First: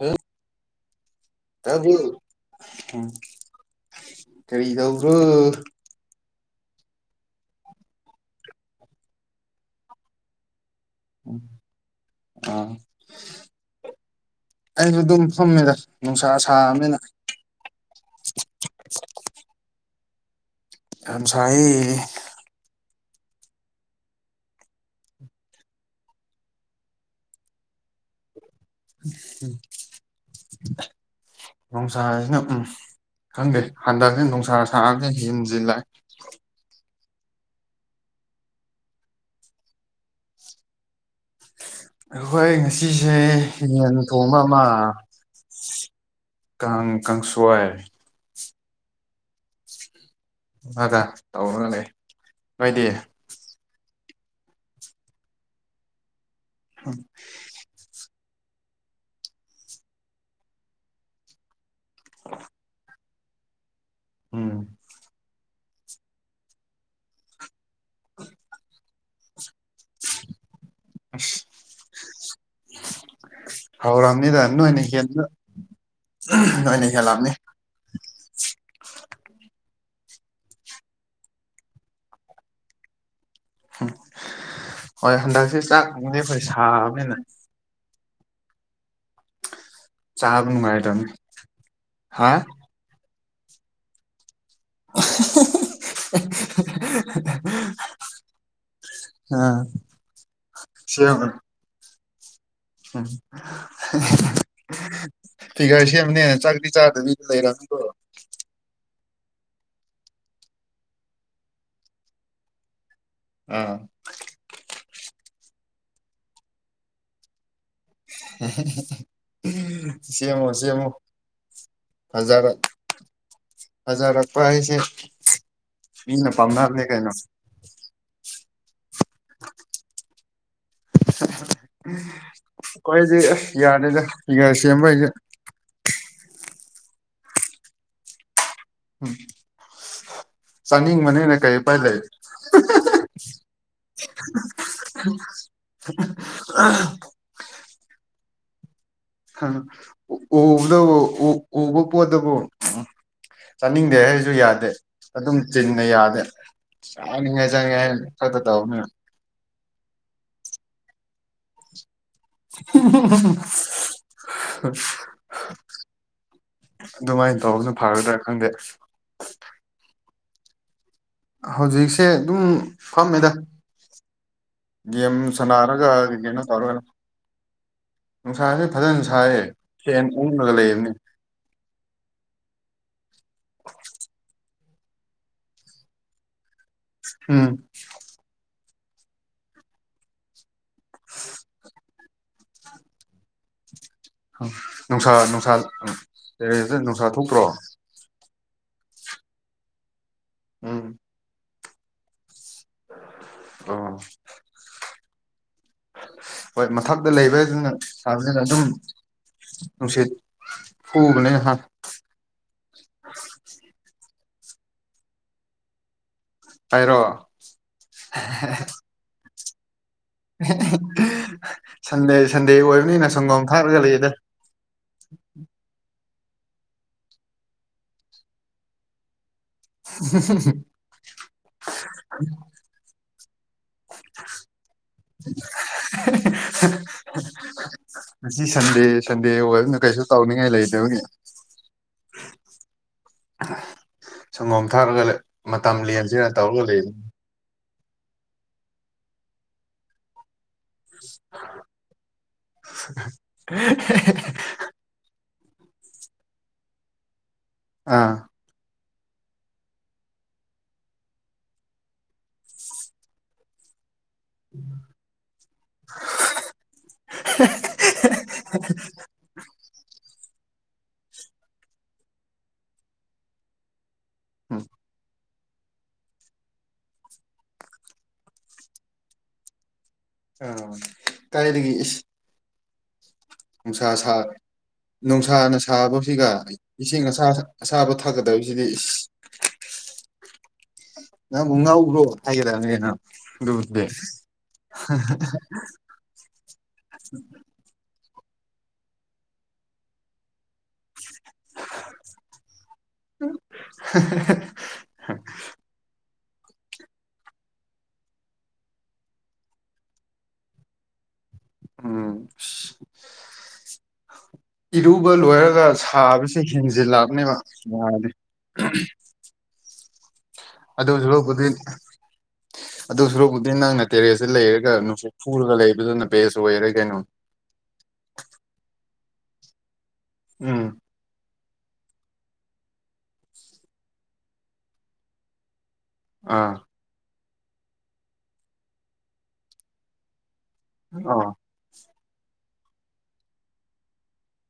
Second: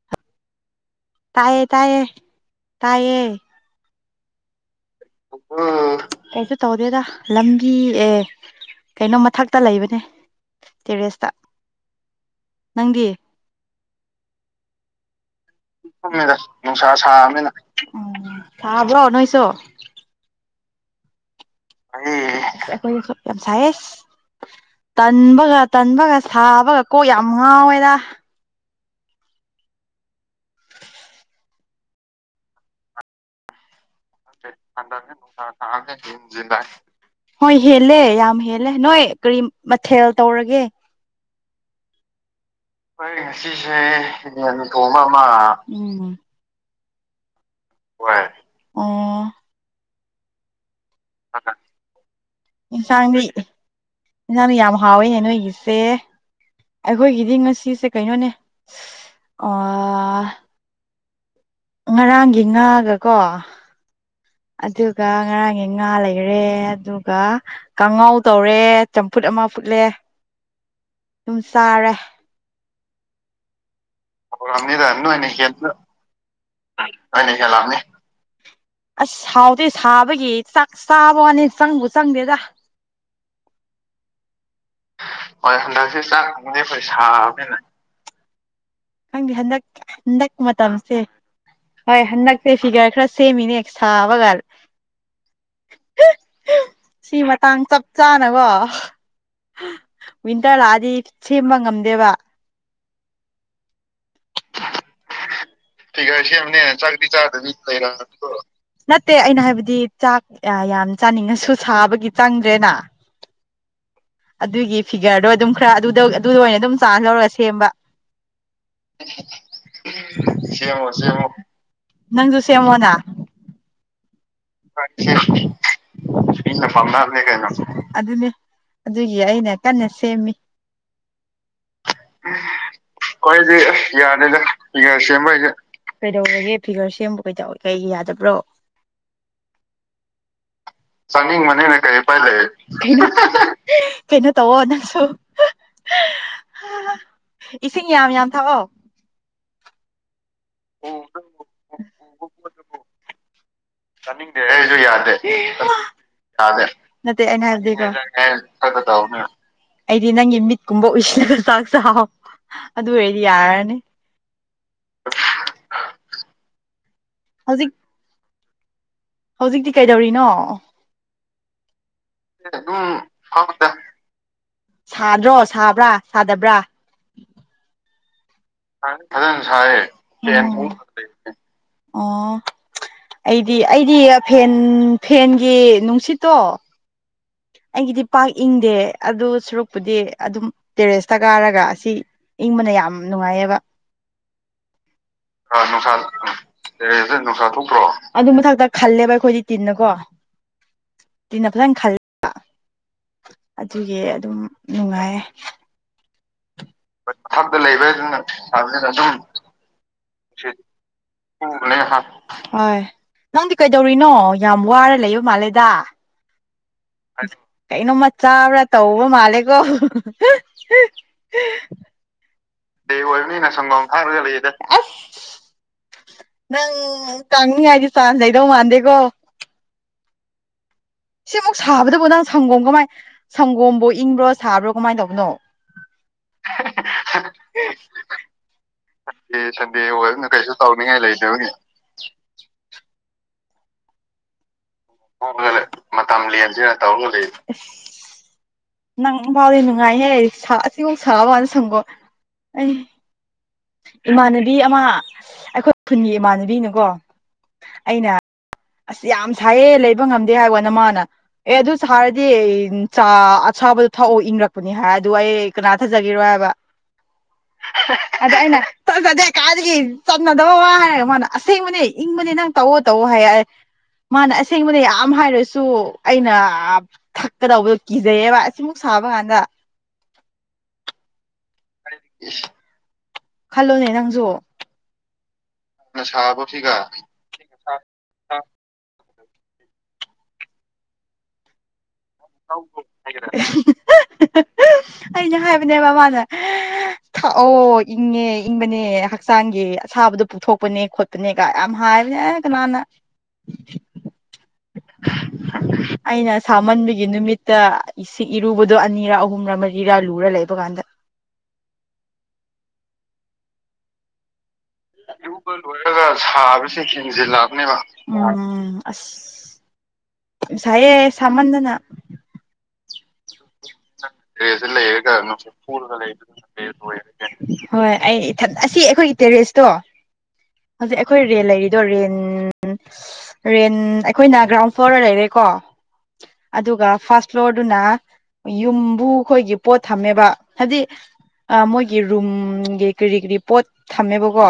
Hello ꯇꯥꯏꯌꯦ ꯇꯥꯏꯌꯦ ꯇꯥꯕꯔꯣ ꯎꯝ ꯇꯥꯏꯌꯦ ꯀꯔꯤ ꯇꯧꯕ꯭ꯔꯣ ꯀꯩꯁꯨ ꯇꯧꯗꯦꯗꯥ ꯂꯝꯕꯤ ꯑꯦ ꯀꯩꯅꯣ ꯃꯊꯛꯇ ꯂꯩꯕꯅꯦ ꯇꯦꯔꯦꯁꯇ ꯎꯝ ꯑꯥ ꯅꯪꯗꯤ ꯑꯩꯁꯨ ꯗꯨꯝ [unintelligible] ꯃꯦꯗꯥ ꯅꯨꯡꯁꯥ ꯐꯝꯃꯤꯗ ꯅꯨꯡꯁꯥ ꯁꯥꯕꯅꯤꯅ [unintelligible] ꯁꯥꯕꯅꯤꯅ ꯎꯝ ꯁꯥꯕ꯭ꯔꯣ ꯅꯣꯏꯁꯨ ꯌꯥꯝ ꯁꯥꯌꯦ ꯑꯁ ꯑꯩꯈꯣꯏꯗꯁꯨ ꯌꯥꯝ ꯁꯥꯌꯦ ꯇꯟꯕꯒ ꯇꯟꯕꯒ ꯁꯥꯕꯒ ꯀꯣꯛ ꯌꯥꯝ ꯉꯥꯎꯋꯦꯗꯥ [unintelligible] ꯅꯣꯡꯁꯥꯁꯤꯅ ꯎꯝ ꯈꯪꯗꯦ ꯍꯟꯗꯛꯁꯦ ꯅꯣꯡꯁꯥ ꯁꯥꯕꯁꯦ ꯍꯟꯗꯛꯁꯦ ꯅꯨꯡꯁꯥ ꯍꯦꯟꯖꯤꯟꯂꯛ ꯑꯦ ꯁꯥꯕꯁꯦ ꯍꯦꯟꯖꯤꯜꯂꯦ ꯍꯣꯏ ꯍꯦꯜꯂꯦ ꯌꯥꯝ ꯍꯦꯜꯂꯦ ꯅꯣꯏ ꯀꯔꯤ ꯃꯊꯦꯜ ꯇꯧꯔꯒꯦ ꯑꯈꯣꯏ ꯑꯩꯈꯣꯏ ꯉꯁꯤꯁꯦ ꯉꯁꯤꯁꯦ ꯌꯦꯟ ꯊꯣꯡꯕ ꯑꯃꯥ ꯌꯦꯟ ꯊꯣꯡꯕ ꯑꯃ ꯎꯝ ꯀꯥꯡ ꯀꯥꯡꯁꯣꯏ ꯍꯣꯏ ꯑꯣ ꯑꯗ ꯇꯧꯔꯒ ꯂꯩ ꯅꯣꯏꯗꯤ ꯏꯟꯖꯥꯡꯗꯣ ꯌꯥꯝ ꯍꯥꯎꯋꯦꯅꯦ ꯅꯣꯏꯒꯤꯁꯦ ꯑꯈꯣꯏꯒꯤꯗꯤ ꯉꯁꯤꯁꯦ ꯀꯩꯅꯣꯅꯦ ꯑꯥ ꯉꯔꯥꯡꯒꯤ ꯉꯥꯒꯀꯣ ꯎꯝ ꯑꯗꯨꯒ ꯉꯔꯥꯡꯒꯤ ꯉꯥ ꯂꯩꯔꯦ ꯑꯗꯨꯒꯥ ꯀꯥꯡꯉꯧ ꯇꯧꯔꯦ ꯆꯝꯐꯨꯠ ꯑꯃ ꯐꯨꯠꯂꯦ ꯗꯨꯝ ꯆꯥꯔꯦ ꯍꯥꯎꯔꯝꯅꯤꯗ ꯅꯣꯏꯅ ꯍꯦꯟꯅ ꯎꯝ ꯅꯣꯏꯅ ꯍꯦꯟꯂꯝꯅꯤ ꯑꯁ ꯍꯥꯎꯗꯦ ꯁꯥꯕꯒꯤ ꯆꯥꯛ ꯆꯥꯕ ꯋꯥꯅꯤ ꯆꯪꯕꯨ ꯆꯪꯗꯦꯗ ꯍꯣꯏ ꯍꯟꯗꯛꯁꯦ ꯆꯥꯛꯕꯨꯗꯤ ꯑꯩꯈꯣꯏ ꯆꯥꯛꯑꯝꯅꯤ ꯁꯥꯕꯅꯤꯅ ꯄꯩꯁꯥꯕꯅꯤꯅ ꯈꯪꯗꯦ ꯍꯟꯗꯛ ꯍꯟꯗꯛ ꯆꯥꯕ ꯃꯇꯝꯁꯦ ꯅꯨꯡꯉꯥꯏꯇꯕꯅꯤ ꯍꯣꯏ ꯍꯥ ꯍꯟꯗꯛꯁꯦ ꯐꯤꯒꯔ ꯈꯔ ꯁꯦꯃꯤꯅꯦ ꯁꯥꯕꯒꯜ ꯁꯤ ꯃꯇꯥꯡ ꯆꯞ ꯆꯥꯅꯀꯣ [unintelligible] [unintelligible] ꯑ ꯋꯤꯟꯇꯔ ꯂꯥꯛꯑꯗꯤ ꯁꯦꯝꯕ ꯉꯝꯗꯦꯕ ꯎꯝ [unintelligible] ꯐꯤꯒꯔ ꯁꯦꯝꯕꯅꯦꯅ ꯁꯦꯝꯕꯅꯤꯅ ꯆꯥꯛꯇꯤ ꯆꯥꯗꯕꯤꯗ ꯆꯥꯗꯕꯤ ꯂꯩꯔꯝꯅꯤꯀꯣ ꯂꯩ [unintelligible] ꯅꯠꯇꯦ ꯑꯩꯅ ꯍꯥꯏꯕꯗꯤ ꯆꯥꯛ ꯌꯥ ꯌꯥꯝ ꯆꯥꯅꯤꯡꯉꯁꯨ ꯁꯥꯕꯒꯤ ꯆꯪꯗ꯭ꯔꯦꯅꯥ ꯑꯥ ꯑꯗꯨꯒꯤ ꯐꯤꯒꯔꯗꯣ ꯑꯗꯨꯝ ꯈꯔ ꯑꯗꯨꯗ ꯑꯗꯨꯗ ꯑꯣꯏꯅ ꯑꯗꯨꯝ ꯆꯥꯟꯁ ꯂꯧꯔꯒ ꯁꯦꯝꯕ ꯁꯦꯝꯃꯣ ꯁꯦꯝꯃꯣ ꯅꯪꯖꯨ ꯐꯖꯔꯛ ꯁꯦꯝꯃꯣꯅꯥ [unintelligible] [unintelligible] ꯃꯤꯅ ꯄꯥꯝꯅꯍꯜꯂꯦ ꯀꯩꯅꯣ ꯑꯗꯨꯅꯦ ꯑꯗꯨꯒꯤ ꯑꯩꯅ ꯀꯟꯅ ꯁꯦꯝꯃꯤ [unintelligible] ꯑꯈꯣꯏꯗꯤ ꯑꯁ ꯌꯥꯗꯦꯗ ꯐꯤꯒꯔ ꯁꯦꯝꯕꯩꯒꯤ ꯀꯩꯗꯧꯔꯒꯦ ꯐꯤꯒꯔ ꯁꯦꯝꯕ ꯀꯩꯗꯧ ꯀꯩꯒꯤ ꯌꯥꯗꯕ꯭ꯔꯣ ꯎꯝ [inaudible] ꯆꯥꯅꯤꯡꯕꯅꯤꯅ ꯀꯩ ꯎꯄꯥꯏ ꯂꯩ ꯀꯩꯅꯣ ꯇꯧꯋꯣ ꯅꯪꯁꯨ [unintelligible] [unintelligible] ꯏꯁꯤꯡ ꯌꯥꯝ ꯌꯥꯝ ꯊꯛꯑꯣ ꯍ ꯍ ꯑꯨ ꯑꯨꯕꯗꯣ ꯑꯨ ꯑꯨꯕ ꯄꯣꯠꯇꯕꯣ ꯎꯝ ꯆꯥꯅꯤꯡꯗꯦ ꯍꯥꯏꯔꯁꯨ ꯌꯥꯗꯦ ꯑꯗꯨꯝ ꯆꯤꯟꯅ ꯌꯥꯗꯦ ꯅꯠꯇꯦ ꯑꯩꯅ ꯆꯥꯅꯤꯡꯉꯥꯏ ꯆꯪꯉꯦ ꯍꯥꯏꯅ ꯈꯛꯇ ꯇꯧ [unintelligible] ꯑꯩꯗꯤ ꯅꯪꯒꯤ ꯃꯤꯠ ꯀꯨꯝꯕ ꯎꯨꯏꯁꯤꯜꯂ ꯆꯥꯛ ꯆꯥꯎ ꯑꯗꯨ ꯑꯣꯏꯔꯗꯤ ꯌꯥꯔꯅꯤ [unintelligible] ꯑꯗꯨꯃꯥꯏꯟ ꯍꯧꯖꯤꯛ ꯇꯧꯕꯁꯨ ꯐꯒꯗ꯭ꯔꯥ ꯈꯪꯗꯦ ꯍꯧꯖꯤꯛꯇꯤ ꯀꯩꯗꯧꯔꯤꯅꯣ ꯍꯧꯖꯤꯛꯁꯦ ꯑꯗꯨꯝ ꯐꯝꯃꯦꯗ ꯐꯝꯃꯤꯗ ꯒꯦꯝ ꯁꯥꯗ꯭ꯔꯣ ꯁꯥꯟꯅꯔꯥꯒꯥ ꯁꯥꯕ꯭ꯔꯥ ꯀꯩꯀꯩꯅꯣ ꯁꯥꯗꯕ꯭ꯔꯥ ꯇꯧꯔꯒꯔ [unintelligible] ꯑꯣ ꯐꯦꯟ ꯎꯪꯂꯒ ꯂꯩꯕꯅꯤ ꯑꯩꯗꯤ ꯑꯩꯗꯤ ꯐꯦꯟ ꯐꯦꯟꯒꯤ ꯅꯨꯡꯁꯤꯠꯇꯣ ꯎꯝ ꯌꯦ ꯑꯗꯨ ꯁꯨꯔꯨꯛꯄꯨꯗꯤ ꯑꯗꯨꯝ ꯇꯦꯔꯦꯁꯇ ꯀꯥꯔꯒ ꯑꯁꯤ ꯏꯪꯕꯅ ꯌꯥꯝ ꯅꯨꯡꯉꯥꯏꯌꯦꯕ ꯅꯨꯡꯁꯥ ꯅꯨꯡꯁꯥ [inaudible] ꯎꯝ ꯇꯦꯔꯦꯁꯇ ꯅꯨꯡꯁꯥ ꯊꯣꯛꯇ꯭ꯔꯣ ꯑꯗꯣ ꯃꯊꯛ ꯇ ꯈꯜꯂꯦꯕ ꯑꯈꯣꯏꯗꯤ ꯇꯤꯟꯅ ꯀꯣ ꯎꯝ ꯅ ꯐꯖꯟ ꯈꯜꯂꯒ ꯑꯣ ꯑꯗꯨꯒꯤ ꯑꯗꯨꯝ ꯅꯨꯡꯉꯥꯏꯌꯦ [inaudible] [unintelligible] ꯍꯣꯏ ꯃꯊꯛꯇ ꯂꯩꯕꯗꯨꯅ ꯁꯥꯕꯅꯤꯅ ꯑꯗꯨꯝ ꯅꯨꯡꯁꯤꯠ ꯐꯨꯕꯅꯦ ꯍꯥ ꯍꯣꯏ ꯅꯪꯗꯤ ꯀꯩꯗꯧꯔꯤꯅꯣ ꯌꯥꯝ ꯋꯥꯔ ꯂꯩꯕ ꯃꯥꯂꯦꯗ ꯍꯥꯏꯔꯣ ꯀꯩꯅꯣꯝꯃ ꯆꯥꯕ꯭ꯔꯥ ꯇꯧꯕ ꯃꯥꯜꯂꯦꯀꯣ ꯁꯟꯗꯦ ꯁꯟꯗꯦ ꯑꯣꯏꯕꯅꯤꯅ ꯁꯪꯒꯣꯝ ꯈꯥꯛꯂꯒ ꯂꯩꯌꯦꯗ [unintelligible] ꯅꯪ ꯀꯥꯡꯅꯤꯡꯉꯥꯏꯗꯤ ꯆꯥꯟꯁ ꯂꯩꯗꯧ ꯃꯥꯟꯗꯦꯀꯣ [unintelligible] ꯁꯤꯃꯨꯛ ꯁꯥꯕꯗꯨꯕꯨ ꯅꯪ ꯁꯪꯒꯣꯝ ꯀꯃꯥꯏ ꯁꯪꯒꯣꯝ ꯍꯣ ꯏꯪꯕ꯭ꯔꯣ ꯁꯥꯕ꯭ꯔꯣ ꯀꯃꯥꯏ ꯇꯧꯕꯅꯣ ꯉꯁꯤ ꯁꯟꯗꯦ ꯁꯟꯗꯦ ꯑꯣꯏꯕꯅ ꯀꯩꯁꯨ ꯇꯧꯅꯤꯉꯥꯏ ꯂꯩꯇꯕꯒꯤ ꯁꯪꯒꯣꯝ ꯊꯥꯛꯔꯒ ꯂꯩ [inaudible] ꯃꯇꯝ ꯇꯧꯔꯒ ꯂꯦꯟꯁꯤꯔ ꯂꯩꯕꯅꯤ ꯇꯧꯂꯩ ꯏ꯭ꯁ ꯅꯪ ꯕꯥꯎꯗꯤ ꯅꯨꯡꯉꯥꯏꯍꯦ ꯁꯥ ꯑꯁꯤꯃꯨꯛ ꯁꯥꯕꯀꯥꯟ ꯁꯪꯒꯣꯝ ꯎꯝ ꯏꯃꯥꯟꯅꯕꯤ ꯑꯃ ꯑꯩꯈꯣꯏ ꯈꯨꯟꯒꯤ ꯏꯃꯥꯟꯅꯕꯤꯅꯀꯣ ꯑꯥ ꯑ꯭ꯁ ꯌꯥꯝ ꯁꯥꯏꯌꯦ ꯂꯩꯕ ꯉꯝꯗꯦ ꯍꯥꯏꯋꯥꯅ ꯃꯥꯅ ꯑꯦ ꯑꯗꯨ ꯁꯥꯔꯗꯤ ꯏꯟ ꯆꯥ ꯑꯁꯥꯕ ꯊꯛꯑꯣ ꯏꯪꯂꯛꯄꯅꯤ ꯍꯥꯏꯔ ꯑꯗꯨ ꯑꯩ ꯀꯅꯥ ꯊꯥꯖꯒꯦꯔꯣ ꯍꯥꯏꯕ [unintelligible] ꯇꯑꯣꯋꯥ ꯍꯥꯏꯔꯒ ꯃꯥꯅ ꯑꯁꯦꯡꯕꯅꯦ ꯏꯪꯕꯅꯦ ꯅꯪ ꯇꯧꯑꯣ ꯇꯧꯑꯣ ꯍꯥꯏꯑꯦ ꯑ ꯃꯥꯅ ꯎꯝ ꯑꯁꯦꯡꯕꯅꯦ ꯌꯥꯝ ꯍꯥꯏꯔꯁ ꯇꯣ ꯑꯩꯅ ꯑ ꯊꯛꯀꯗꯧꯕꯗꯣ ꯀꯤꯖꯩꯌꯦꯕ ꯑꯁꯤꯃꯨꯛ ꯁꯥꯕ ꯀꯥꯟꯗ [unintelligible] ꯀꯥꯏꯗꯒꯤ ꯏ꯭ꯁ ꯈꯜꯂꯣꯅꯦ ꯅꯪꯖꯨ ꯁꯥꯅ ꯁꯥꯕꯁꯤꯒ ꯏ ꯏꯁꯤꯡ ꯑꯁꯥ ꯊꯛ ꯑꯁꯥꯕ ꯊꯛꯀꯗꯕꯁꯤꯗꯤ ꯏ꯭ꯁ ꯅꯪꯕꯨ ꯉꯥꯎꯕ꯭ꯔꯣ [inaudible] ꯑꯩꯁꯨ ꯍꯥꯏꯕꯅꯦꯕ ꯃꯥꯅ ꯊꯛꯑꯣ ꯏꯪꯉꯦ ꯏꯪꯕꯅꯦ ꯍꯛꯆꯥꯡꯒꯤ ꯑꯁꯥꯕꯗꯣ ꯄꯨꯊꯣꯛꯄꯅꯦ ꯈꯨꯠ ꯄꯅꯦꯀꯥ ꯌꯥꯝ ꯍꯥꯏꯕꯅꯦ ꯑꯦ ꯀꯅꯥꯅ ꯑꯩꯅ ꯁꯥꯃꯟꯕꯒ ꯒꯤ ꯅꯨꯃꯤꯠꯇ ꯏꯁꯤꯡ ꯏꯔꯨꯕꯗꯨ ꯑꯅꯤꯔꯥ ꯑꯍꯨꯝꯔꯥ ꯃꯔꯤꯔꯥ ꯂꯨꯔ ꯂꯩꯕ ꯀꯥꯟꯗ ꯎꯝ ꯏ꯭ꯁ ꯏꯔꯨꯕ ꯂꯣꯏꯔꯒ ꯁꯥꯕꯁꯦ ꯍꯦꯟꯖꯤꯜꯂꯛꯕꯅꯦꯕ ꯅꯨꯉꯥꯏꯗꯦ ꯌꯥꯝ ꯑꯗꯨ ꯁꯥꯏꯌꯦ ꯁꯨꯔꯨꯛꯄꯨꯗꯤ ꯁꯥꯃꯟꯗꯅ ꯑꯗꯨꯁꯨꯔꯨꯛ [inaudible] ꯂꯩꯕꯗꯨꯅ ꯕꯦꯁ ꯑꯣꯏꯔꯦ ꯀꯩꯅꯣ ꯍꯣꯏ ꯑꯩ ꯏꯊꯟ ꯑꯁꯤ ꯑꯩꯈꯣꯏꯒꯤ ꯇꯦꯔꯦꯁꯇꯣ ꯎꯝ ꯍꯧꯖꯤꯛ ꯑꯩꯈꯣꯏ ꯔꯦꯟ ꯂꯩꯔꯤꯗꯣ ꯔꯦꯟ ꯔꯦꯟ ꯑꯩꯈꯣꯏꯅ ꯒ꯭ꯔꯥꯎꯟ ꯐ꯭ꯂꯣꯔꯗ ꯂꯩꯔꯦꯀꯣ ꯑꯥ ꯑꯗꯨꯒ ꯐꯥꯔꯁ ꯐ꯭ꯂꯣꯔꯗꯨꯅ ꯌꯨꯝꯕꯨ ꯈꯣꯏꯒꯤ ꯄꯣꯠ ꯊꯝꯃꯦꯕ ꯍꯥꯏꯗꯤ ꯑꯥ ꯑ ꯃꯣꯏꯒꯤ ꯔꯨꯝꯒꯤ ꯀꯔꯤ ꯀꯔꯤ ꯄꯣꯠ ꯊꯝꯃꯦꯕꯀꯣ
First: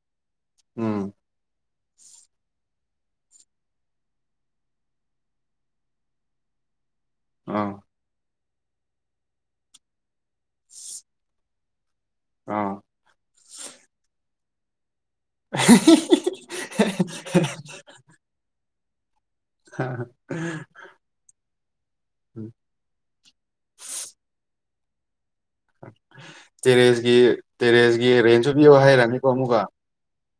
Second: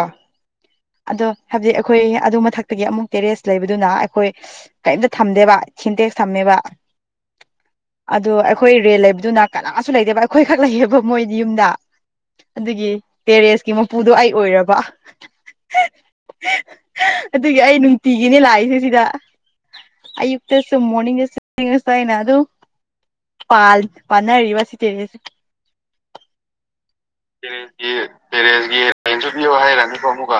ꯎꯝ ꯑꯗꯣ ꯍꯥꯏꯕꯗꯤ ꯑꯩ|| ꯑꯩꯈꯣꯏ ꯑꯗꯨ ꯃꯊꯛꯇꯒꯤ ꯑꯃꯨꯛ ꯇꯦꯔꯦꯁ ꯂꯩꯕꯗꯨꯅ ꯑꯩꯈꯣꯏ ꯀꯩꯝꯇ ꯊꯝꯗꯦꯕ ꯁꯤꯟꯇꯦꯛꯁ ꯊꯝꯃꯦꯕ ꯑꯥ ꯑꯗꯣ ꯑꯩꯈꯣꯏ ꯔꯦꯜ ꯂꯩꯕꯗꯨꯅ ꯀꯅꯥꯁꯨ ꯂꯩꯇꯦꯕ ꯑꯩꯈꯣꯏ ꯈꯛ ꯂꯩꯌꯦꯕ ꯃꯣꯏꯗꯤ ꯌꯨꯝꯗ ꯑꯥ ꯑꯗꯨꯒꯤ ꯇꯦꯔꯦꯁꯀꯤ ꯃꯄꯨꯗꯣ ꯑꯩ ꯑꯣꯏꯔꯕ [unintelligible] ꯑꯗꯨꯒꯤ ꯑꯩ ꯅꯨꯡꯇꯤꯒꯤꯅꯦ ꯂꯥꯛꯏꯁꯦ ꯁꯤꯗ ꯑꯌꯨꯛꯇꯁꯨ ꯃꯣꯔꯅꯤꯡꯗꯁꯨ ꯑꯁꯥꯏꯅ ꯑꯗꯨꯝ ꯄꯥꯜ ꯄꯥꯜꯅꯔꯤꯕ ꯁꯤꯗꯤ [inaudible] ꯇꯦꯔꯦꯁꯀꯤ ꯇꯦꯂꯦꯟꯒꯤ ꯇꯦꯔꯦꯁꯀꯤ ꯔꯦꯟꯁꯨ ꯄꯤꯌꯣ ꯇꯦꯔꯦꯟꯒꯤ ꯍꯥꯏꯔꯅꯤꯀꯣ ꯏꯟꯇꯔꯚꯤꯌꯨ ꯑꯃꯨꯛꯀ ꯍꯥꯏꯔ ꯅꯨꯀꯣ ꯑꯃꯨꯛꯀ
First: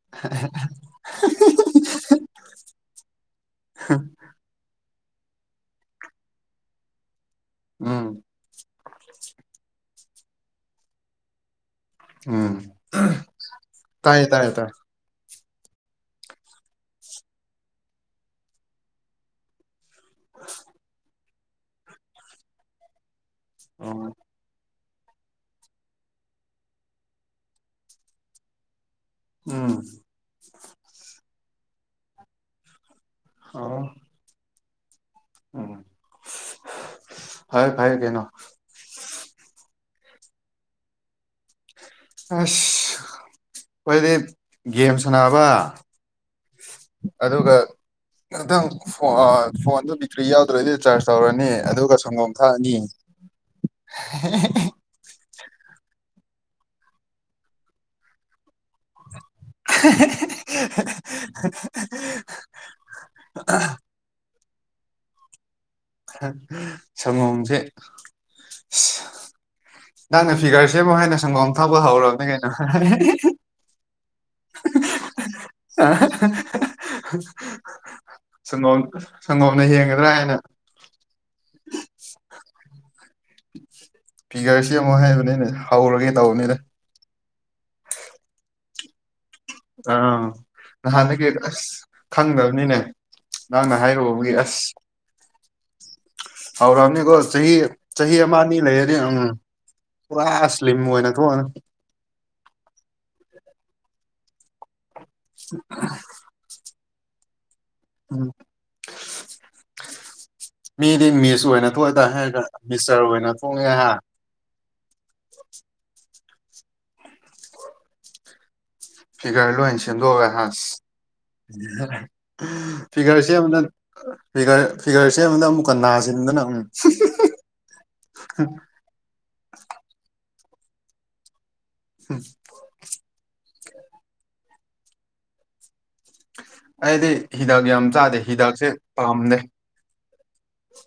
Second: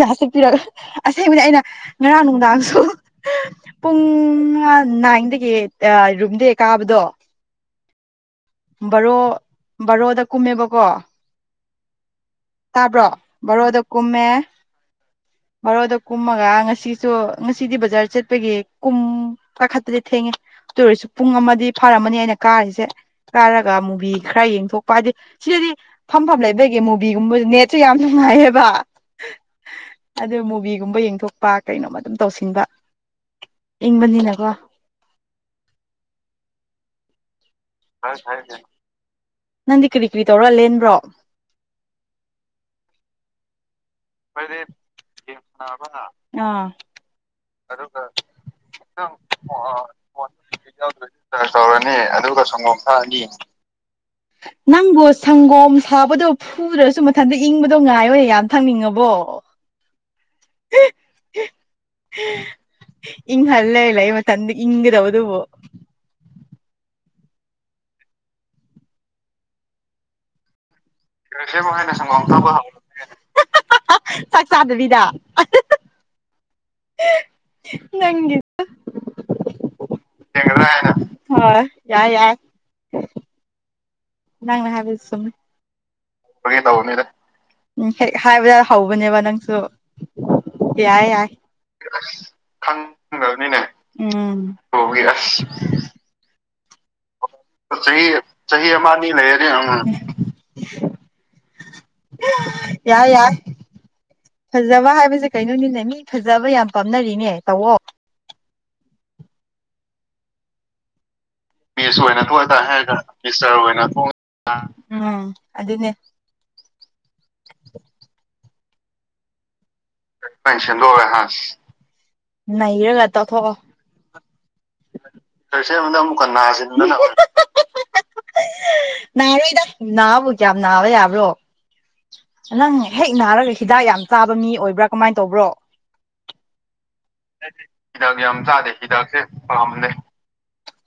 ꯂꯥꯁ ꯄꯤꯔꯒ ꯑꯁꯦꯡꯕꯗꯤ ꯑꯩꯅ ꯉꯔꯥꯡ ꯅꯨꯡꯗꯥꯡꯁꯨ ꯄꯨꯡ ꯅꯥꯏꯟ ꯍꯥꯟꯗꯥꯛꯀꯤ ꯑ ꯔꯨꯝꯗꯒꯤ ꯔꯨꯝꯗꯒꯤ ꯀꯥꯕꯗꯣ ꯎꯝ ꯕꯔꯣ ꯕꯔꯣꯗ ꯀꯨꯝꯃꯦꯕꯀꯣ ꯎꯝ ꯇꯥꯕ꯭ꯔꯣ ꯕꯔꯣꯗ ꯀꯨꯝꯃꯦ ꯇꯥꯏꯌꯦ ꯇꯥꯏꯌꯦ ꯇꯥꯏ ꯕꯔꯣꯗ ꯀꯨꯝꯃꯒ ꯉꯁꯤꯁꯨ ꯉꯁꯤꯗꯤ ꯕꯖꯥꯔ ꯆꯠꯄꯒꯤ ꯀꯨꯝ ꯀꯥꯈꯠꯄꯗꯤ ꯊꯦꯡꯉꯦ ꯉꯦ ꯑꯗꯨ ꯑꯣꯏꯔꯁꯨ ꯄꯨꯡ ꯑꯃꯗꯤ ꯐꯥꯔꯝꯃꯅꯤ ꯑꯩꯅ ꯀꯥꯔꯤꯁꯦ ꯀꯥꯔꯒ ꯑꯣ ꯃꯨꯚꯤ ꯈꯔ ꯌꯦꯡꯊꯣꯛꯄ ꯍꯥꯏꯗꯤ ꯁꯤꯗꯗꯤ ꯐꯝꯐꯝ ꯂꯩꯕꯒꯤ ꯃꯨꯚ ꯃꯨꯚꯤꯒꯨꯝꯕ ꯅꯦꯠꯁꯨ ꯌꯥꯝ ꯅꯨꯡꯉꯥꯏꯌꯦꯕ ꯎꯝ ꯑꯗꯨ ꯃꯨꯚꯤꯒꯨꯝꯕ ꯌꯦꯡꯊꯣꯛꯄ ꯀꯩꯅꯣꯝꯃ ꯑꯗꯨꯝ ꯇꯧꯁꯤꯟꯕ ꯑꯣ ꯏꯪꯕꯅꯤꯅꯀꯣ ꯎꯝ ꯐꯔꯦ ꯐꯔꯦ ꯀꯩꯅꯣ ꯅꯪꯗꯤ ꯀꯔꯤ ꯀꯔꯤ ꯇꯧꯔ ꯂꯦꯟꯕ꯭ꯔꯣ ꯑꯁ ꯑꯩꯈꯣꯏꯗꯤ ꯒꯦꯝ ꯁꯥꯟꯅꯕ ꯑꯥ ꯑꯗꯨꯒ ꯉꯛꯇꯪ ꯅꯪ ꯐꯣꯟꯗꯣ ꯕꯦꯇ꯭ꯔꯤ ꯌꯥꯎꯗ꯭ꯔꯗꯤ ꯆꯥꯔꯖ ꯇꯧꯔꯅꯤ ꯑꯗꯨꯒ ꯑꯗꯨꯒ ꯁꯪꯒꯣꯝ ꯊꯛꯑꯅꯤ ꯅꯪꯕꯨ ꯁꯪꯒꯣꯝ ꯁꯥꯕꯗꯨ ꯁꯨꯗ꯭ꯔꯁꯨ ꯃꯊꯟꯇ ꯏꯪꯕ ꯉꯥꯏꯌ ꯌꯥꯝ ꯊꯛꯅꯤꯡꯉꯕꯣ [unintelligible] ꯇꯟ ꯏꯪꯒꯗꯧꯕꯗꯨꯕꯨ ꯁꯒꯣꯝꯁꯦ ꯅꯪꯅ ꯐꯤꯒꯔ [unintelligible] ꯁꯦꯃꯣ ꯍꯥꯏꯅ ꯁꯪꯒꯣꯝ ꯁꯦꯝꯃꯣ ꯊꯛꯄ ꯍꯥꯏꯅ ꯍꯧꯔꯕꯅꯤ ꯁꯪꯒꯣꯝ ꯀꯩꯅꯣ ꯊꯛꯄ ꯍꯧꯔꯣ꯫ ꯆꯥꯛ ꯆꯥꯗꯕꯤꯗ ꯑꯥ [unintelligible] ꯅꯪꯒꯤ ꯁꯪꯒꯣꯝ ꯁꯪꯒꯣꯝꯅ ꯍꯦꯟꯒꯗ꯭ꯔꯥ ꯍꯥꯏꯅ ꯁꯦꯡꯒꯗ꯭ꯔꯥ ꯍꯥꯏꯅ꯫ ꯍꯣꯏ ꯌꯥꯏ ꯌꯥꯏ ꯅꯪꯅ ꯐꯤꯒꯔꯁꯤ ꯑꯃꯨꯛ ꯍꯥꯏꯕꯗꯨ ꯆꯨꯝꯃꯤ ꯍꯩꯕꯅꯤꯅꯦ ꯍꯧꯔꯒꯦ ꯇꯧꯕꯅꯤꯗ ꯎꯝ ꯍꯦꯛ ꯍꯥꯏꯕꯗ ꯍꯧꯕꯅꯦꯕ ꯅꯪ ꯑꯥ ꯅꯍꯥꯟꯗꯒꯤ ꯑꯁ ꯈꯪꯗꯕꯅꯤꯅꯦ ꯈꯪꯗꯕꯅꯤꯅꯦ ꯅꯪꯅ ꯍꯥꯏꯔꯨꯕꯒꯤ ꯎꯝ ꯑꯁ ꯇꯨꯒꯤ ꯑꯁ ꯍꯥꯎ ꯔꯝꯅꯤꯒꯣ ꯆꯍꯤ ꯆꯍꯤ ꯑꯃ ꯑꯅꯤ ꯆꯍꯤ ꯑꯃ ꯂꯩꯔꯗꯤ ꯑꯅꯤ ꯎꯝ ꯂꯩꯔꯗꯤ ꯄꯨꯔꯥ ꯁ꯭ꯂꯤꯝ ꯑꯣꯏꯅ ꯊꯣꯛꯑꯅꯤ ꯌꯥꯢ ꯌꯥꯢ ꯐꯖꯕ ꯍꯥꯏꯕꯁꯦ ꯀꯩꯅꯣꯅꯤꯅꯦ ꯃꯤ ꯐꯖꯕ ꯌꯥꯝ ꯄꯥꯝꯅꯔꯤꯅꯦ ꯇꯧꯑꯣ ꯃꯤꯗꯤ ꯃꯤꯁ ꯑꯣꯏꯅ ꯃꯤꯁ ꯊꯣꯛꯑꯦꯗꯥ ꯑꯣꯏꯅ ꯍꯥꯏꯔꯒ ꯊꯣꯛꯑꯇꯥ ꯃꯤꯁꯇꯔ ꯑꯣꯏꯅ ꯃꯤꯁꯇꯔ ꯊꯣꯛꯑꯦ ꯑꯣꯏꯅ ꯍꯥ [unintelligible] ꯊꯣꯛ ꯎꯝ ꯑꯗꯨꯅꯦ ꯐꯤꯒꯔ ꯂꯣꯏꯅꯁꯤ ꯁꯦꯝꯗꯣꯛꯑꯒꯦ ꯍꯥ ꯅꯪ ꯁꯦꯝꯗꯣꯛꯑꯒ ꯍꯥꯁ ꯅꯩꯔꯒ ꯐꯤꯒꯔ ꯇꯧꯊꯣꯛꯑꯣ ꯁꯦꯝꯕꯗ ꯐꯤꯒꯔ ꯐꯤꯒꯔ ꯁꯦꯝ ꯑꯃꯗ ꯑꯃꯨꯛꯀ ꯁꯦꯝꯕꯗ ꯑꯃꯨꯛꯀ ꯅꯥꯁꯤꯟꯗꯅ ꯎꯝ ꯅꯥꯁꯤꯟꯗꯅ ꯅꯥꯔꯣꯏꯗ ꯅꯥꯕꯨ ꯀꯌꯥꯝ ꯅꯥꯕ ꯌꯥꯕ꯭ꯔꯣ ꯅꯪ ꯍꯦꯛ ꯅꯥꯔꯒ ꯍꯤꯗꯥꯛ ꯌꯥꯝ ꯆꯥꯕ ꯃꯤ ꯑꯣꯏꯕ꯭ꯔꯥ ꯀꯃꯥꯏꯅ ꯇꯧꯕ꯭ꯔꯣ ꯑꯩꯗꯤ ꯍꯤꯗꯥꯛ ꯌꯥꯝ ꯍꯤꯗꯥꯛ ꯆꯥꯗꯦ ꯌꯥꯝ ꯍꯤꯗꯥꯛꯁꯦ ꯆꯥꯗꯦ ꯍꯤꯗꯥꯛꯁꯦ ꯄꯥꯝꯗꯦ ꯄꯥꯝꯗꯦ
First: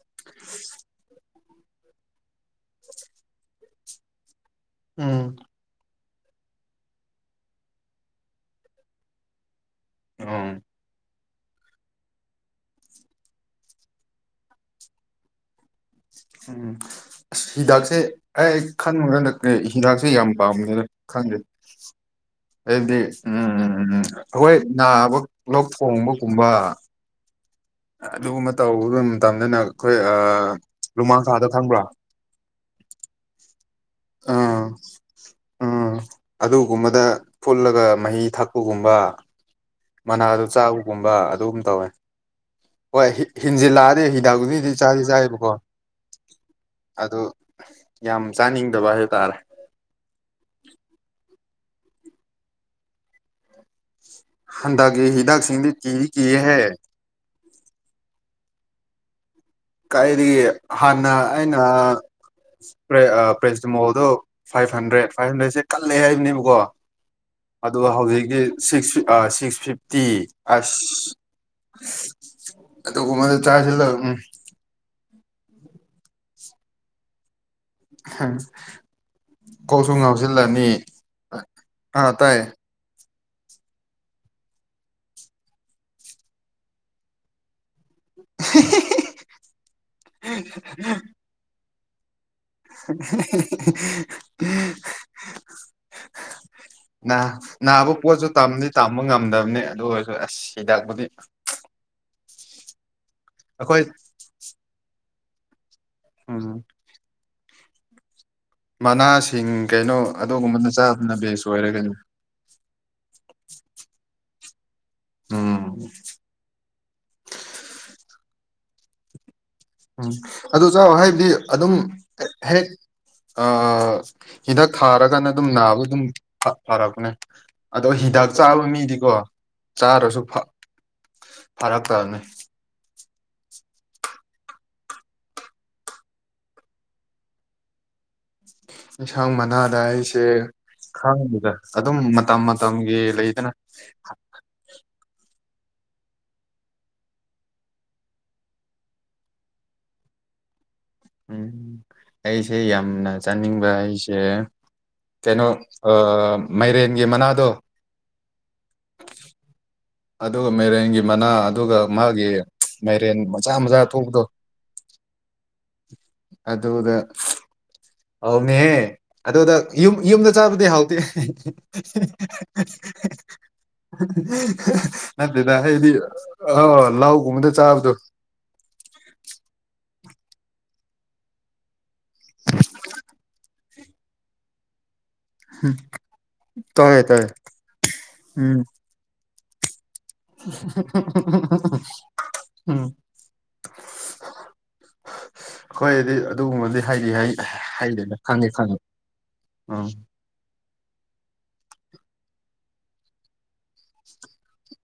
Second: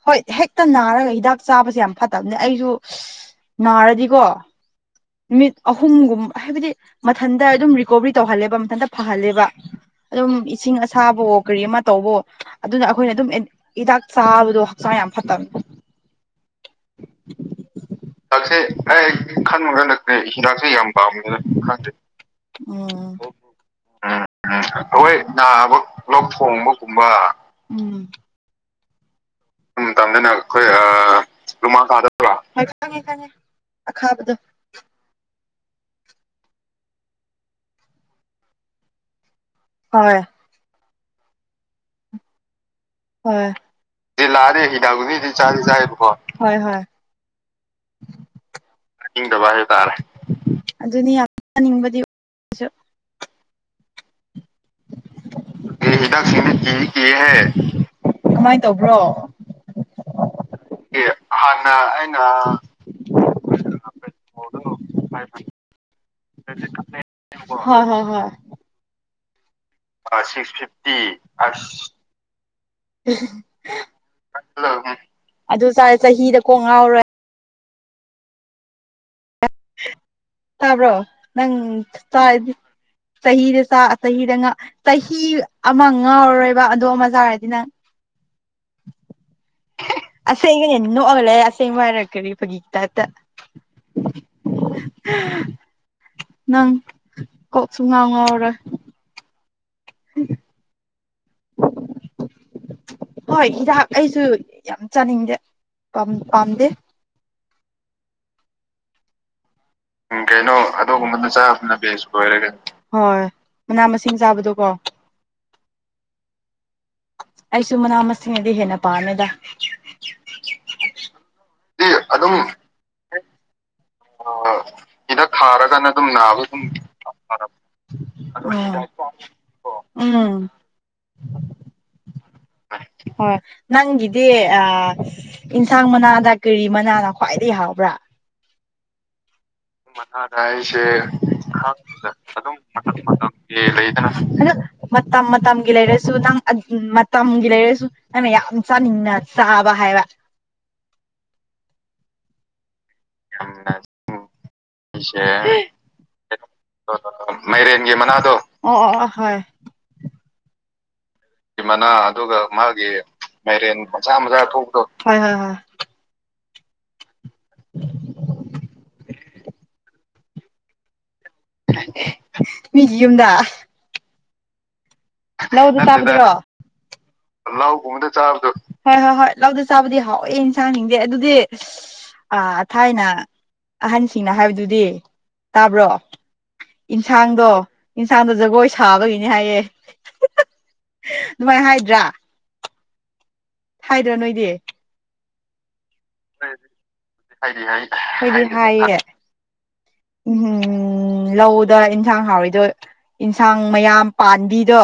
ꯍꯣꯏ ꯍꯦꯛꯇ ꯅꯥꯔꯒ ꯍꯤꯗꯥꯛ ꯆꯥꯕꯁꯦ ꯌꯥꯝ ꯐꯠꯇꯝꯅꯦ ꯑꯩꯁꯨ ꯅꯥꯔꯗꯤꯀꯣ ꯎꯝ ꯅꯨꯃꯤꯠ ꯑꯍꯨꯝꯒꯨꯝ ꯍꯥꯏꯕꯗꯤ ꯃꯊꯟꯇ ꯑꯗꯨꯝ ꯔꯤꯀꯣꯕꯔꯤ ꯇꯧꯍꯜꯂꯦꯕ ꯃꯊꯟꯇ ꯐꯍꯜꯂꯦꯕ ꯑꯗꯨꯝ ꯎꯝ ꯏꯁꯤꯡ ꯑꯁ ꯆꯥꯕꯑꯣ ꯀꯔꯤ ꯑꯃ ꯇꯧꯕꯑꯣ ꯑꯗꯨꯅ ꯑꯩꯈꯣꯏꯅ ꯑꯗꯨꯝ ꯑꯟ ꯍꯤꯗꯥꯛ ꯆꯥꯕꯗꯣ ꯍꯛꯆꯥꯡ ꯌꯥꯝ ꯐꯠꯇꯝꯅꯦ ꯎꯝ ꯑꯁ ꯍꯤꯗꯥꯛꯁꯦ ꯍꯤꯗꯥꯛꯁꯦ ꯑꯩ ꯈꯟꯕꯒ ꯅꯠꯇꯦ ꯈꯟꯕꯒ ꯍꯤꯗꯥꯛꯁꯦ ꯅꯠꯇꯦ ꯌꯥꯝ ꯍꯤꯗꯥꯛꯁꯦ ꯄꯥꯝꯗꯦꯗ ꯌꯥꯝ ꯈꯪꯗꯦ ꯄꯥꯝꯃꯦꯅ ꯈꯪꯗꯦ ꯑꯩꯗꯤ ꯎꯝ ꯎꯝ ꯏꯝ ꯎꯝ ꯑꯩꯈꯣꯏ ꯅꯕ ꯑꯩꯈꯣꯏ ꯂꯣꯛ ꯅꯥꯕ ꯊꯣꯡ ꯂꯣꯛ ꯊꯣꯡꯕꯒꯨꯝꯕ ꯑꯗꯨꯒꯨꯝꯕ ꯇꯧꯒꯔꯨꯝ ꯂꯨꯃꯥꯡꯈꯥꯗꯣ ꯈꯪꯕ꯭ꯔꯣ [unintelligible] ꯑꯈꯥꯕꯗꯨ ꯑꯥ ꯑꯗꯨꯒꯨꯝꯕꯗ ꯐꯨꯜꯂꯒ ꯃꯍꯤ ꯊꯛꯄꯒꯨꯝꯕ ꯍꯣꯏ ꯃꯅꯥꯗꯣ ꯆꯥꯕꯒꯨꯝꯕ ꯑꯗꯨꯝ ꯇꯧꯋꯦ ꯍꯣꯏ ꯍꯤ ꯍꯤꯟꯖꯤꯜꯂꯛꯑꯗꯤ ꯖꯤꯜꯂꯥꯗꯤ ꯍꯤꯗꯥꯛꯒꯨꯂꯤꯗꯤ ꯍꯤꯗꯥꯛ ꯆꯥꯗꯤ ꯒꯨꯂꯤꯗꯤ ꯆꯥꯏꯕꯀꯣ ꯆꯥꯗꯤ ꯆꯥꯏꯌꯦꯕꯀꯣ ꯍꯣꯏ ꯍꯣꯏ ꯑꯗꯨ ꯌꯥꯝ ꯆꯥꯅꯤꯡꯗꯕ ꯍꯥꯏꯗꯣ ꯇꯥꯔꯦ ꯆꯥꯅꯤꯡꯗꯕ ꯍꯥꯏꯕ ꯇꯥꯔꯦ [unintelligible] ꯍꯟꯗꯛꯀꯤ ꯍꯤꯗꯥꯛꯁꯤꯡꯗꯤ ꯀꯤꯗꯤ ꯀꯤꯍꯦ [unintelligible] ꯀꯥꯏꯗꯒꯤ ꯑꯦ ꯍꯥꯟꯅ ꯑꯩꯅ ꯍꯥꯟꯅ ꯑꯩꯅ ꯄ꯭ꯔꯦ ꯄ꯭ꯔꯦꯁꯇꯤꯃꯣꯜꯗꯣ ꯐꯥꯏꯚ ꯍꯟꯗ꯭ꯔꯦꯠ ꯐꯥꯏꯚ ꯍꯟꯗ꯭ꯔꯦꯠꯁꯦ ꯀꯜꯂꯦꯍꯦ ꯍꯥꯏꯕꯅꯦꯕꯀꯣ ꯑꯗꯣ ꯍꯣꯏ ꯍꯣꯏ ꯍꯧꯖꯤꯛꯀꯤ ꯍꯣꯏ six ah six fifty six ꯑꯁ ꯐꯤꯐꯇꯤ ꯑꯁ [unintelligible] ꯑꯗꯨ ꯆꯥꯔ ꯆꯍꯤꯗ ꯀꯣꯛ ꯉꯥꯎꯔꯣꯏ [unintelligible] ꯀꯣꯛꯁꯨ ꯉꯥꯎꯁꯤꯜꯂꯅꯤ ꯇꯥꯕ꯭ꯔꯣ ꯑꯩ ꯅꯪ ꯑꯥ ꯇꯥꯏꯌꯦ ꯆꯥꯔꯗꯤ ꯆꯍꯤꯗ ꯆꯥ ꯑ ꯆꯍꯤꯗꯥ ꯉ ꯆꯍꯤ ꯑꯃ ꯉꯥꯎꯔꯔꯣꯏꯕ ꯑꯗꯣ ꯑꯃ ꯆꯥꯔꯗꯤ ꯅꯪ [unintelligible] ꯑꯁꯦꯡꯒꯤꯅꯦ ꯅꯣꯛꯑꯒꯥ ꯂꯩꯑꯦ ꯑꯁꯦꯡꯕ ꯍꯥꯏꯔ ꯀꯔꯤ ꯐꯥꯒꯤ ꯇꯥꯏꯞꯇ [unintelligible] ꯅꯪ ꯅꯥ ꯀꯣꯛ ꯅꯥꯕ ꯁꯨꯡꯉꯥꯎ ꯄꯣꯠꯁꯨ ꯉꯥꯎꯔꯣꯏ ꯇꯝꯅꯤ ꯇꯝꯕ ꯉꯝꯗꯝꯅꯦ ꯗꯨ ꯑꯣꯏꯁꯨ ꯑꯁ ꯍꯤꯗꯥꯛꯕꯨꯗꯤ ꯍꯣꯏ ꯑꯩꯈꯣꯏ ꯍꯤꯗꯥꯛ ꯑꯩꯁꯨ ꯌꯥꯝ ꯆꯥꯅꯤꯡꯗꯦ ꯄꯝ ꯎꯝ ꯄꯥꯝꯗꯦ ꯃꯅꯥꯁꯤꯡ ꯀꯩꯅꯣ ꯎꯝ ꯀꯩꯅꯣ ꯑꯗꯨꯒꯨꯝꯕꯅ ꯆꯥꯕꯅ ꯑꯗꯨꯒꯨꯝꯕꯅꯥ ꯕꯦꯁ ꯑꯣꯏꯔꯦ ꯆꯕꯅꯥ ꯀꯩꯅꯣ ꯕꯦꯁꯠ ꯑꯣꯏꯔꯦ ꯍꯣꯏ ꯃꯅꯥ ꯃꯁꯤꯡ ꯆꯕꯗꯣ ꯎꯝ ꯁꯤꯡꯅꯗꯤ ꯍꯦꯟꯅ ꯄꯥꯝꯃꯦꯗ ꯎꯝ ꯑꯗꯨ ꯆꯥꯎ ꯍꯥꯏꯗꯤ ꯑꯗꯨꯝ ꯑꯗꯨꯝ ꯍꯦꯛ ꯑꯥ ꯍꯤꯗꯥꯛ ꯊꯥꯔꯒꯅ ꯍꯤꯗꯥꯛ ꯑꯗꯨꯝ ꯅꯥꯕ ꯊꯥꯔꯒꯅ ꯑꯗꯨꯝ ꯅꯥꯕ ꯑꯗꯨꯝ ꯐꯔꯛꯄꯅꯦ ꯑꯗꯣ ꯍꯤꯗꯥꯛ ꯆꯥꯕ ꯃꯤꯗꯤ ꯗꯤꯀꯣ ꯎꯝ ꯆꯥꯔꯁꯨ ꯎꯝ ꯐ ꯐꯔꯛꯇꯃꯦ ꯍꯣꯏ ꯅꯪꯒꯤꯗꯤ ꯑꯥ ꯏꯟꯁꯥꯡ ꯃꯅꯥꯗ ꯀꯔꯤ ꯃꯅꯥꯅ ꯈ꯭ꯋꯥꯏꯗꯩ ꯍꯥꯎꯕ꯭ꯔꯥ ꯏꯟꯁꯡꯃꯅꯥ ꯃꯅꯥꯗ ꯑꯩꯁꯦ ꯑꯗꯨꯝ ꯈꯪꯗꯦ ꯃꯇꯝ ꯑꯗꯨꯝ ꯃꯇꯝ ꯃꯇꯝꯒꯤ ꯂꯩꯗꯅ ꯃꯇꯝꯒꯤ ꯂꯩꯗꯅ ꯃꯇꯝ ꯃꯠ ꯃꯇꯝꯒꯤ ꯂꯩꯔꯁꯨ ꯅꯪ ꯑꯟ ꯃꯇꯝꯒꯤ ꯂꯩꯔꯁꯨ ꯅꯪꯅ ꯌꯥꯝ ꯆꯥꯅꯤꯡꯅ ꯆꯥꯕ ꯍꯥꯏꯕ ꯎꯝ ꯑꯩꯁꯦ ꯌꯥꯝꯅ ꯆꯥꯅꯤꯡꯕ ꯌꯥꯝꯅ ꯑꯩꯁꯦ ꯁꯤꯁꯦ ꯀꯩꯅꯣ ꯑꯥ ꯃꯥꯏꯔꯦꯟꯒꯤ ꯃꯅꯥꯗꯣ ꯃꯥꯏꯔꯦꯟꯒꯤ ꯃꯅꯥꯗꯣ ꯑꯣ ꯑꯣ ꯑꯣ ꯍꯣꯏ ꯑꯗꯣ ꯒꯥ ꯃꯩꯔꯦꯟꯒꯤ ꯃꯅꯥ ꯑꯗꯨꯒ ꯃꯅꯥ ꯃꯥꯒꯤ ꯑꯗꯨꯒ ꯃꯥꯒꯤ ꯃꯥꯏꯔꯦꯟ ꯃꯆꯥ ꯃꯥꯏꯔꯦꯟ ꯃꯆꯥ ꯊꯣꯛꯄꯥꯗꯣ ꯃꯆꯥ ꯊꯣꯛꯄꯗꯣ ꯍꯣꯏ ꯍꯣꯏ ꯍꯣꯏ ꯑꯗꯨꯗ ꯍꯥꯎꯕꯅꯦꯍꯦ ꯑꯗꯨꯗ ꯌꯨꯝ ꯌꯨꯝꯗ ꯆꯥꯕꯗꯤ ꯍꯥꯎꯇꯦ ꯃꯤꯒꯤ [unintelligible] ꯂꯧꯗꯥ ꯍꯥꯏꯗꯤ ꯆꯥꯕꯗꯨꯔꯣ ꯑ ꯂꯧꯒꯨꯝꯕꯗ ꯂꯧ ꯆꯥꯕꯗꯣ ꯒꯨꯝꯕꯗ ꯆꯤꯕꯗꯣ ꯍꯣꯏ ꯍꯣꯏ ꯍꯣꯏ ꯂꯧꯗ ꯆꯥꯕꯗꯤ ꯍꯥꯎ ꯍꯣꯏ ꯌꯦꯟꯁꯥꯡ ꯁꯤꯡꯗꯤ ꯑꯗꯨꯗꯤ ꯊꯥꯏꯅ ꯑꯍꯟꯁꯤꯡꯅ ꯍꯥꯏꯕꯗꯨꯗꯤ ꯇꯥꯕ꯭ꯔꯣ ꯇꯧꯋꯦ ꯇꯧꯋꯦ ꯏꯟꯁꯥꯡꯗꯣ ꯏꯟꯁꯥꯡꯗꯣ ꯎꯝ ꯖꯒꯣꯏ ꯁꯥꯕꯒꯤꯅꯦ ꯍꯥꯏꯌꯦ ꯑꯗꯨꯃꯥꯏꯅ ꯍꯥꯏꯗ꯭ꯔꯥ ꯎꯝ ꯍꯥꯏꯗ꯭ꯔꯥ ꯅꯣꯏꯗꯤ ꯑꯩꯈꯣꯏꯗꯤ ꯑꯗꯨꯒꯨꯝꯕꯗꯤ ꯍꯥꯏꯗꯤ ꯍꯥꯏꯗꯤ ꯍꯥꯢ ꯍꯥꯏꯗꯦꯗ ꯈꯪꯉꯦ ꯑꯩꯈꯣꯢꯗꯤ ꯈꯪꯉꯦ ꯍꯥꯏꯑꯦ ꯎꯝ [unintelligible] ꯎꯝ ꯍꯝ ꯂꯧꯗ ꯏꯟꯁꯥꯡ ꯍꯥꯎꯔꯤꯗꯣ ꯏꯟꯁꯥꯡ ꯃꯌꯥꯝ ꯄꯥꯟꯕꯤꯗꯣ